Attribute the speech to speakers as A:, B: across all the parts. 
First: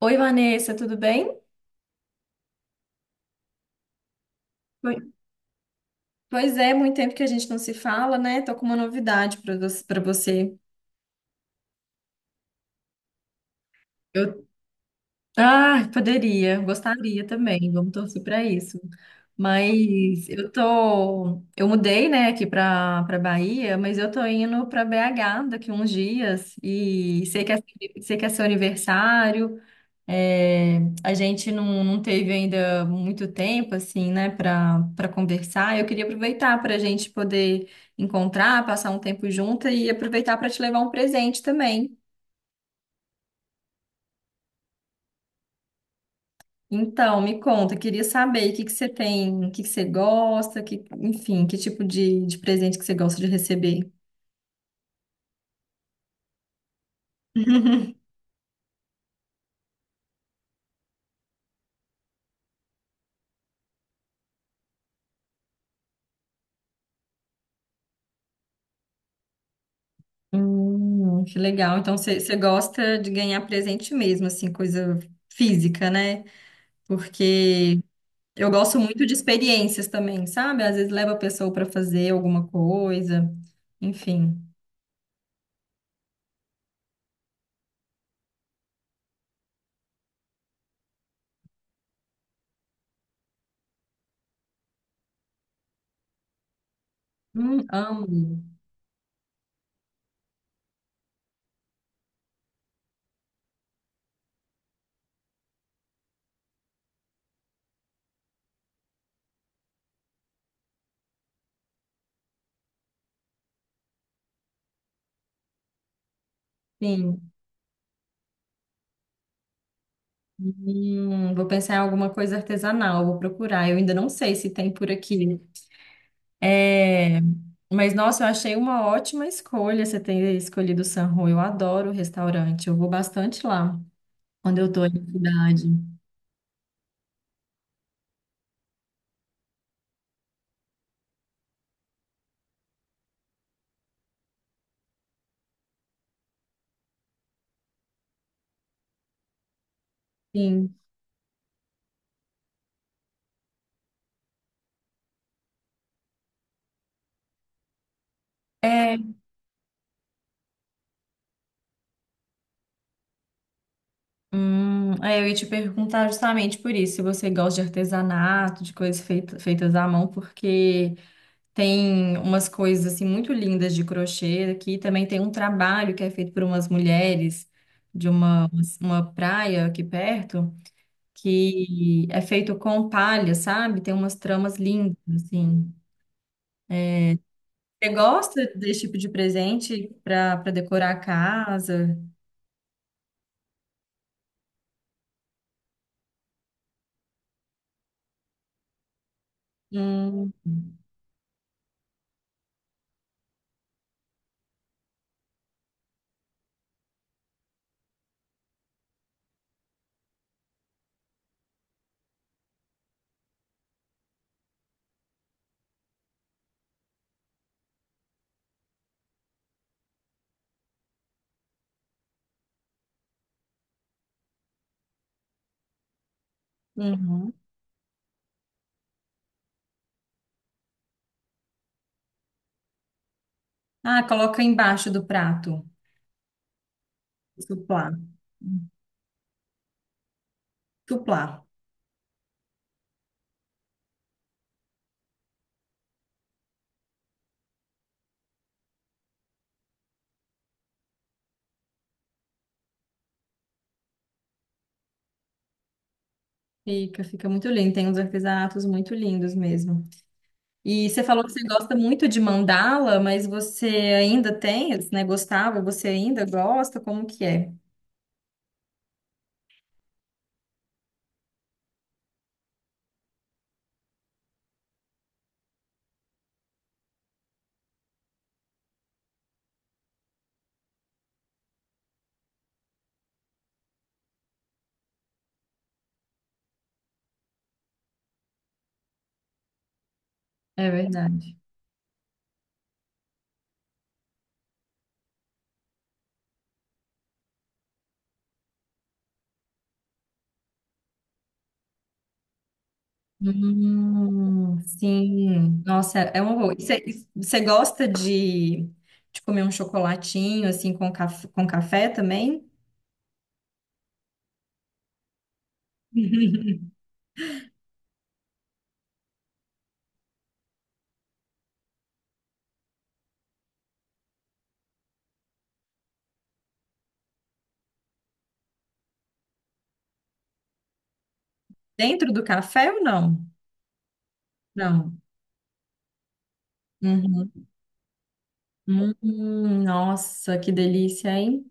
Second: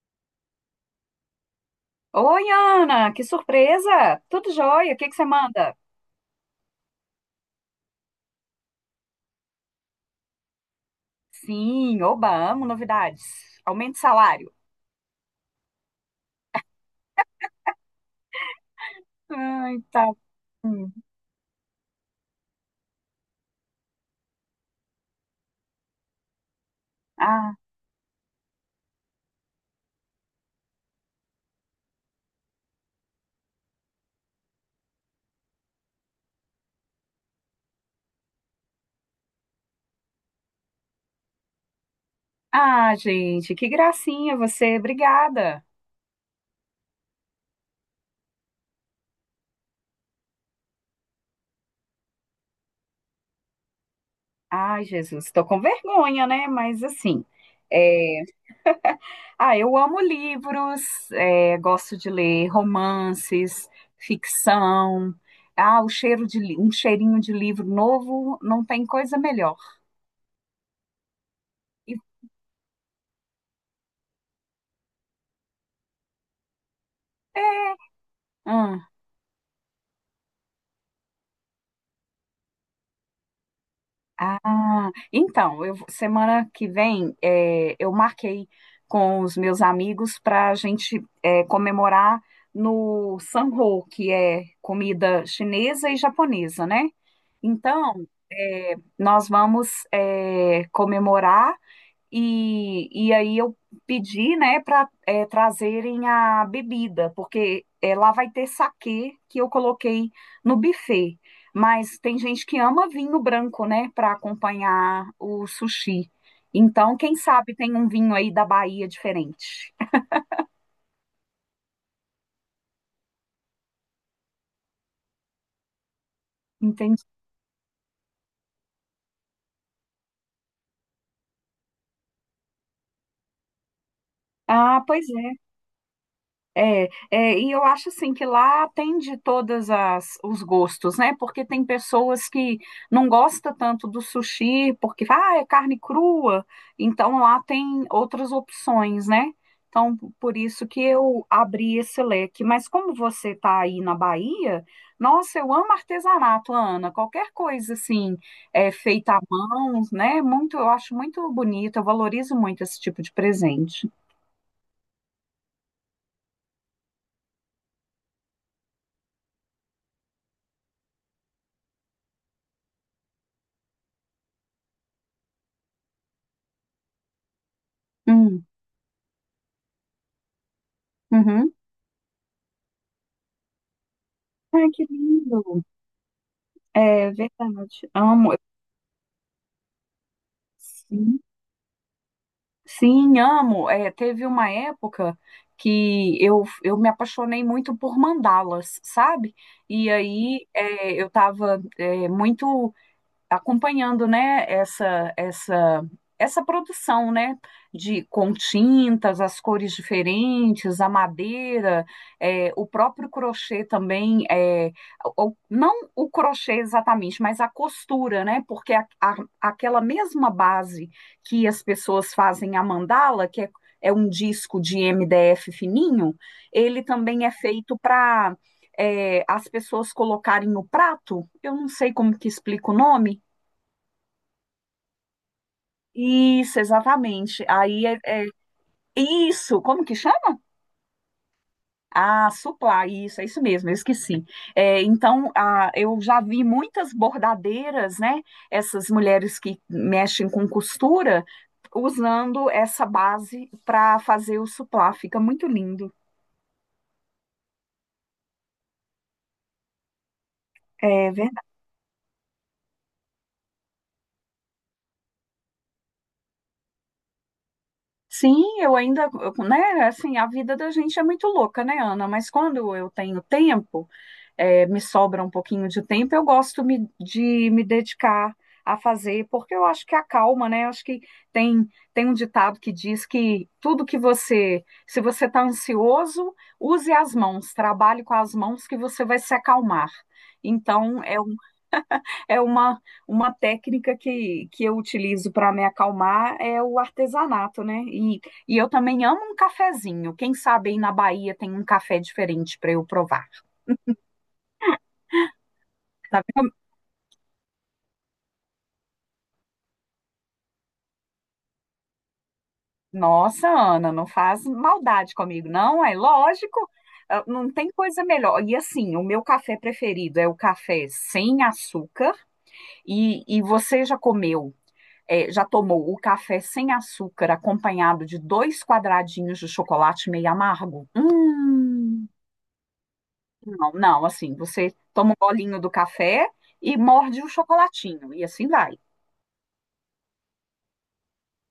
A: Oi, Vanessa, tudo bem?
B: Oi, Ana, que surpresa! Tudo jóia?
A: Oi.
B: O que que você manda?
A: Pois é, muito tempo que a gente não se fala, né? Tô com uma novidade para você, para você.
B: Sim, oba, amo novidades. Aumento de
A: Eu,
B: salário.
A: poderia, gostaria também. Vamos torcer para isso.
B: Ai, tá.
A: Mas eu
B: Hum.
A: tô, eu mudei, né, aqui para Bahia, mas eu tô indo para BH daqui uns dias e sei
B: Ah,
A: sei que é seu aniversário. É, a gente não teve ainda muito tempo, assim, né, para conversar. Eu queria aproveitar para a gente poder encontrar, passar um tempo junto e aproveitar para te levar um presente também.
B: ah, gente, que gracinha você, obrigada.
A: Então, me conta, eu queria saber o que que você tem, o que que você gosta, que, enfim, que tipo de presente que você gosta de receber.
B: Ai, Jesus, estou com vergonha, né? Mas assim, é, ah, eu amo livros, é, gosto de ler romances, ficção. Ah, o cheiro um cheirinho de livro novo não tem coisa melhor.
A: Que legal.
B: E,
A: Então, você gosta de ganhar presente mesmo, assim, coisa física, né?
B: é,
A: Porque eu gosto
B: ah,
A: muito de experiências também, sabe? Às vezes leva a pessoa para fazer alguma coisa, enfim.
B: Ah, então, eu, semana que vem é, eu marquei com os meus amigos para a gente é, comemorar no Sanho, que é comida chinesa e japonesa, né? Então,
A: Amo.
B: é, nós vamos é, comemorar. E aí eu pedi, né, para trazerem a bebida, porque lá vai ter saquê que eu coloquei no buffet. Mas tem gente que ama vinho branco, né, para acompanhar o sushi. Então, quem
A: Sim.
B: sabe tem um vinho aí da Bahia diferente.
A: Vou pensar em alguma coisa artesanal, vou procurar. Eu ainda não sei se tem por aqui.
B: Entendi.
A: É, mas nossa, eu achei uma ótima escolha você ter escolhido o San Rô. Eu adoro o restaurante, eu vou bastante lá quando eu
B: Ah,
A: tô em
B: pois é.
A: cidade.
B: É, e eu acho assim que lá atende todas as os gostos, né? Porque tem pessoas que não gostam tanto do sushi, porque é carne crua, então lá tem outras opções, né? Então, por isso
A: Sim.
B: que eu abri esse leque. Mas como você está aí na Bahia, nossa, eu amo artesanato, Ana. Qualquer coisa assim, é,
A: É,
B: feita à mão, né? Muito, eu acho muito bonito, eu valorizo muito esse tipo de presente.
A: hum, é, eu ia te perguntar justamente por isso, se você gosta de artesanato, de coisas feitas à mão, porque tem umas coisas assim muito lindas de crochê aqui, também tem um trabalho que é feito por umas mulheres de
B: Hum,
A: uma praia aqui perto,
B: uhum.
A: que é feito com palha, sabe? Tem umas tramas
B: Ai, que
A: lindas,
B: lindo!
A: assim.
B: É verdade.
A: Você
B: Amo.
A: gosta desse tipo de presente para decorar a
B: Sim,
A: casa?
B: sim, amo. É, teve uma época que eu me apaixonei muito por mandalas, sabe? E
A: Hum,
B: aí é, eu estava muito acompanhando, né, essa produção, né, de com tintas, as cores diferentes, a madeira, é, o próprio crochê também, é, não o crochê exatamente, mas a costura, né, porque aquela mesma base que as pessoas fazem a mandala, que é um disco de MDF fininho, ele também é
A: uhum.
B: feito para as pessoas colocarem no prato, eu não sei como que explica o nome,
A: Ah, coloca embaixo do prato.
B: isso, exatamente. Aí
A: Suplá.
B: isso, como que chama?
A: Suplá.
B: Ah, supply, isso, é isso mesmo, eu esqueci. É, então, ah, eu já vi muitas bordadeiras, né? Essas mulheres que mexem com costura, usando essa base para fazer o suplá, fica muito lindo.
A: Fica, fica muito lindo. Tem uns artesanatos muito lindos mesmo. E você
B: É
A: falou que você
B: verdade.
A: gosta muito de mandala, mas você ainda tem, né? Gostava, você ainda gosta? Como que é?
B: Sim, eu ainda, né? Assim, a vida da gente é muito louca, né, Ana? Mas quando eu tenho tempo, é, me sobra um pouquinho de tempo, eu gosto de me dedicar a fazer, porque eu acho que acalma, né? Eu acho que tem, tem um ditado que diz que tudo que você, se você está ansioso, use as mãos, trabalhe com as mãos que você vai se acalmar.
A: É
B: Então, é,
A: verdade.
B: é uma técnica que eu utilizo para me acalmar, é o artesanato, né? E eu também amo um cafezinho. Quem sabe aí na Bahia tem um café diferente para eu provar.
A: Sim. Nossa, é
B: Tá.
A: uma boa. E você gosta de comer um chocolatinho, assim, com, com café também?
B: Nossa, Ana, não faz maldade comigo, não? É lógico, ah, não tem coisa melhor. E assim, o meu café preferido é o café sem açúcar. E você já tomou o café sem açúcar acompanhado de dois quadradinhos de chocolate meio amargo?
A: Dentro do café ou não?
B: Não, não, assim, você
A: Não.
B: toma um bolinho do café. E morde o
A: Uhum.
B: chocolatinho, e assim vai.
A: Nossa, que delícia, hein?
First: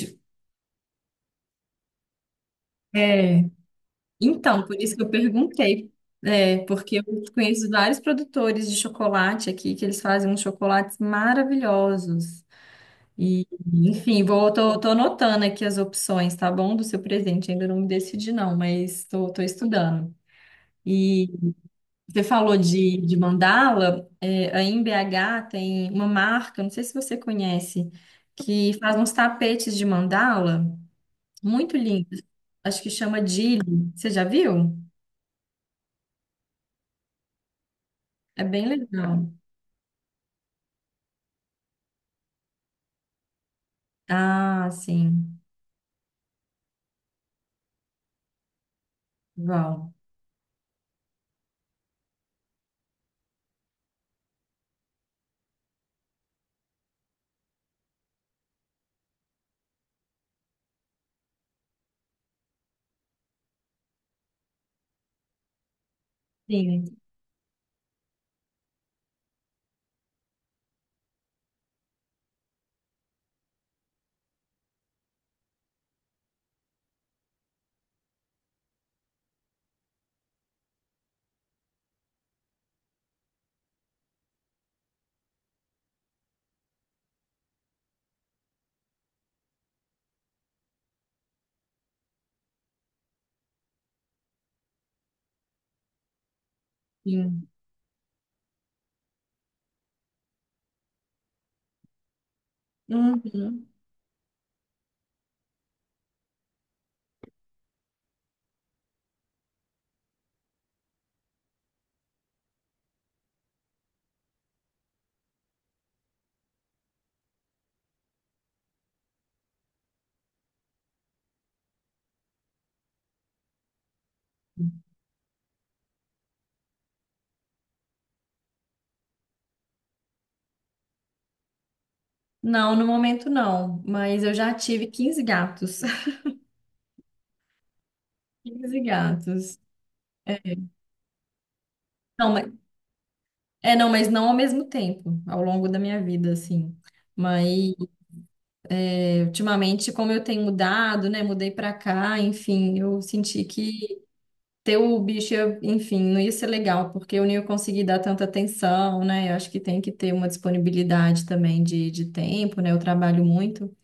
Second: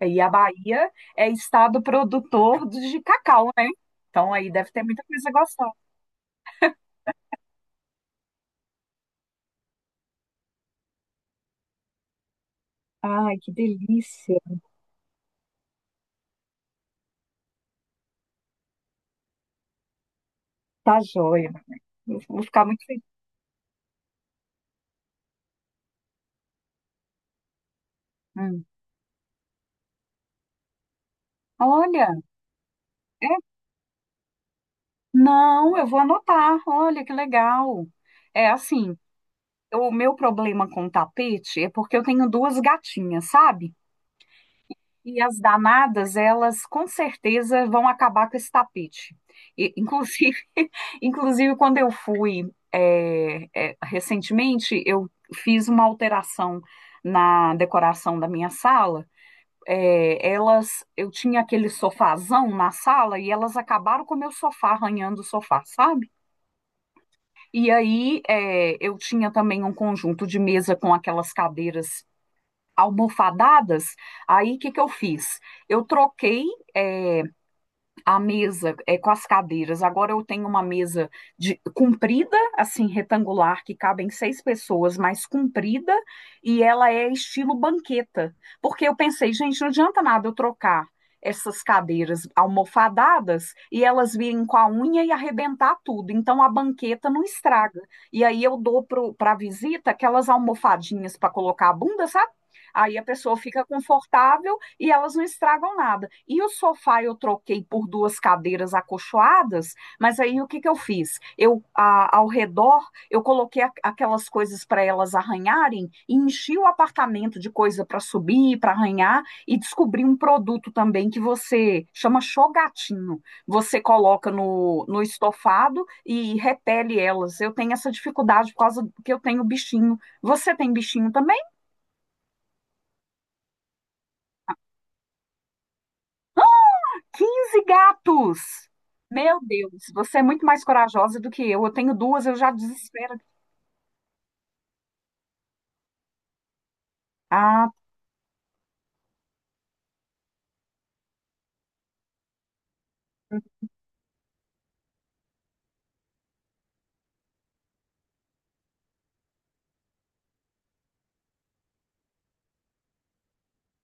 B: E a Bahia é estado produtor de
A: É,
B: cacau, né? Então aí
A: então,
B: deve
A: por
B: ter
A: isso que
B: muita
A: eu
B: coisa gostosa.
A: perguntei, é, porque eu conheço vários produtores de chocolate aqui, que eles fazem uns chocolates maravilhosos.
B: Ai,
A: E,
B: que
A: enfim,
B: delícia.
A: vou, tô, tô anotando aqui as opções, tá bom? Do seu presente, ainda não me decidi não, mas tô, tô estudando.
B: Tá
A: E
B: joia. Eu
A: você
B: vou
A: falou
B: ficar muito feliz.
A: de mandala, é, aí em BH tem uma marca, não sei se você conhece,
B: Hum.
A: que faz uns tapetes de mandala, muito
B: Olha,
A: lindos, acho que chama
B: é,
A: Dili, você já viu?
B: não, eu vou anotar. Olha, que legal.
A: É
B: É
A: bem
B: assim,
A: legal.
B: o meu problema com tapete é porque eu tenho duas gatinhas, sabe?
A: Ah,
B: E as
A: sim.
B: danadas, elas com certeza vão acabar com esse tapete. E,
A: Vão.
B: inclusive, inclusive, quando eu fui recentemente, eu fiz uma alteração na decoração da minha sala. Elas, eu tinha aquele sofazão na sala e elas acabaram com o meu sofá, arranhando o sofá, sabe?
A: Sim,
B: E aí eu tinha também um conjunto de mesa com aquelas cadeiras almofadadas. Aí o que que eu fiz? Eu troquei é, a mesa com as cadeiras. Agora eu tenho uma mesa comprida, assim, retangular, que cabem seis pessoas, mas comprida, e ela é estilo banqueta. Porque eu pensei, gente, não adianta nada eu trocar essas cadeiras almofadadas e elas virem com a unha e arrebentar tudo. Então a banqueta não
A: sim.
B: estraga. E aí eu dou para a visita aquelas almofadinhas para colocar a bunda, sabe? Aí a pessoa fica
A: Uhum.
B: confortável e elas não estragam nada. E o sofá eu troquei por duas cadeiras acolchoadas, mas aí o que eu fiz? Eu, ao redor, eu coloquei aquelas coisas para elas arranharem e enchi o apartamento de coisa para subir, para arranhar, e descobri um produto também que você chama chogatinho. Você coloca no estofado e repele elas. Eu tenho essa dificuldade por causa que eu tenho bichinho. Você tem bichinho também?
A: Não, no momento não, mas eu já tive 15 gatos.
B: Quinze gatos!
A: Quinze
B: Meu
A: gatos.
B: Deus, você é
A: É,
B: muito mais corajosa do que eu. Eu tenho duas,
A: não,
B: eu
A: mas,
B: já desespero.
A: é, não, mas não ao mesmo tempo, ao longo da minha vida, assim. Mas
B: Ah,
A: é, ultimamente, como eu tenho mudado, né, mudei pra cá, enfim, eu senti que ter o bicho, enfim, não ia ser legal, porque eu não ia conseguir dar tanta atenção, né? Eu acho que tem que ter uma disponibilidade também de tempo, né? Eu trabalho muito.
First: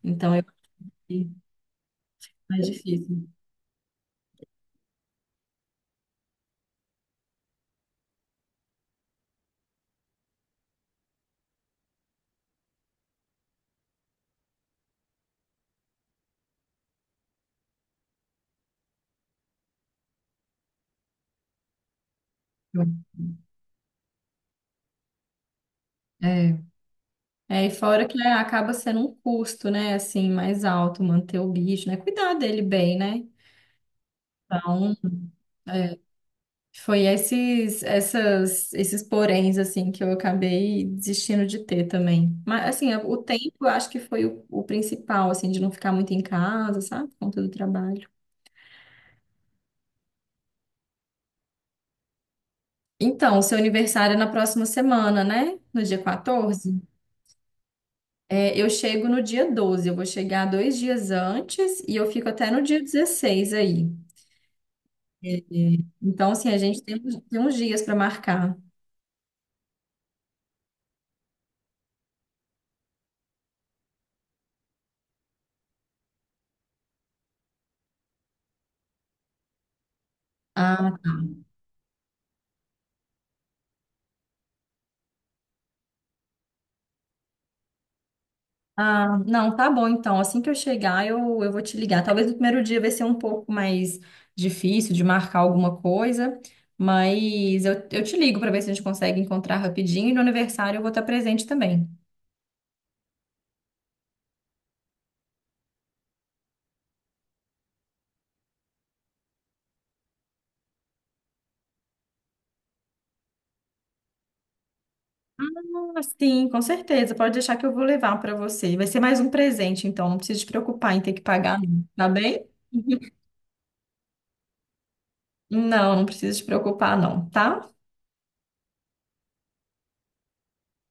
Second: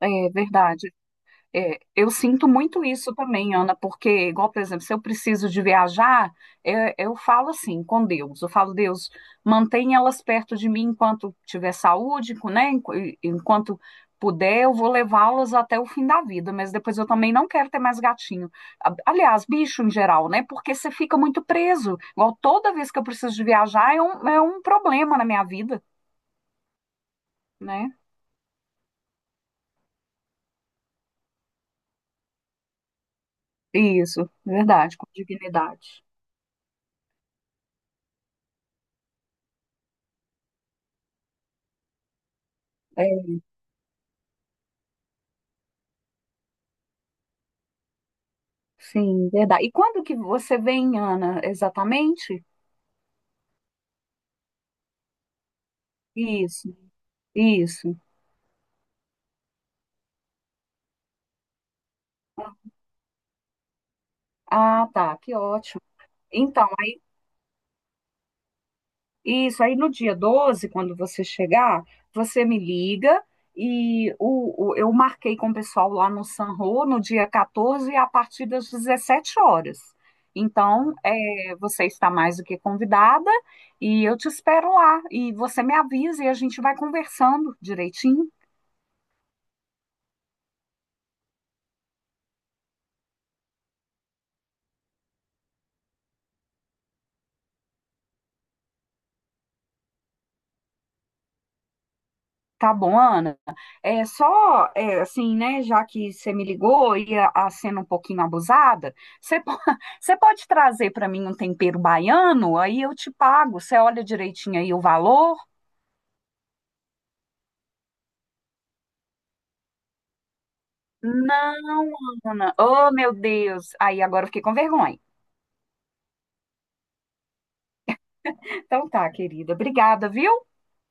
B: é
A: Então, eu acho
B: verdade.
A: que
B: É, eu
A: é
B: sinto
A: mais
B: muito isso
A: difícil.
B: também, Ana, porque, igual, por exemplo, se eu preciso de viajar, eu falo assim com Deus. Eu falo, Deus, mantém elas perto de mim enquanto tiver saúde, né? Enquanto puder, eu vou levá-las até o fim da vida, mas depois eu também não quero ter mais gatinho. Aliás, bicho em geral, né? Porque você fica muito preso. Igual toda vez que eu preciso de viajar, é um problema na minha vida,
A: É. É, e
B: né?
A: fora que né, acaba sendo um custo, né, assim, mais alto, manter o bicho, né, cuidar dele bem, né?
B: Isso,
A: Então,
B: verdade, com
A: é,
B: dignidade.
A: foi esses poréns, assim, que eu acabei desistindo de ter também. Mas, assim, o
B: É.
A: tempo eu acho que foi o principal, assim, de não ficar muito em casa, sabe, por conta do trabalho.
B: Sim, verdade. E quando que você vem, Ana, exatamente?
A: Então, o seu aniversário é na próxima semana, né? No dia
B: Isso,
A: 14.
B: isso.
A: É, eu chego no dia 12, eu vou chegar dois dias antes e eu fico até no dia 16 aí.
B: Ah, tá, que
A: É, é.
B: ótimo.
A: Então, assim, a
B: Então,
A: gente tem, tem uns dias para marcar.
B: isso aí no dia 12, quando você chegar, você me liga e eu marquei com o pessoal lá no Sanro no dia 14 a partir das 17 horas. Então,
A: Ah,
B: é, você está mais do que convidada e eu te espero lá. E você me avisa e a gente vai conversando direitinho.
A: não, tá bom, então. Assim que eu chegar, eu vou te ligar. Talvez no primeiro dia vai ser um pouco mais difícil de marcar alguma coisa, mas eu te ligo para ver se a gente consegue encontrar rapidinho. E no aniversário eu vou estar presente também.
B: Tá bom, Ana. É só assim, né? Já que você me ligou e a sendo um pouquinho abusada, você, po- você pode trazer para mim um tempero baiano? Aí eu te pago. Você olha direitinho aí o valor?
A: Ah, sim, com certeza. Pode deixar que eu vou levar para você. Vai ser mais um presente, então não precisa te preocupar em ter que pagar, não.
B: Não,
A: Tá bem?
B: Ana. Oh, meu Deus. Aí agora eu fiquei com vergonha.
A: Não, não precisa te preocupar, não, tá?
B: Então tá, querida. Obrigada, viu?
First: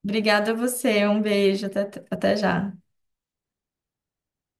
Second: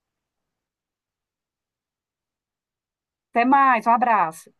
A: Obrigada a você. Um beijo. Até, até já.
B: Até mais. Um abraço.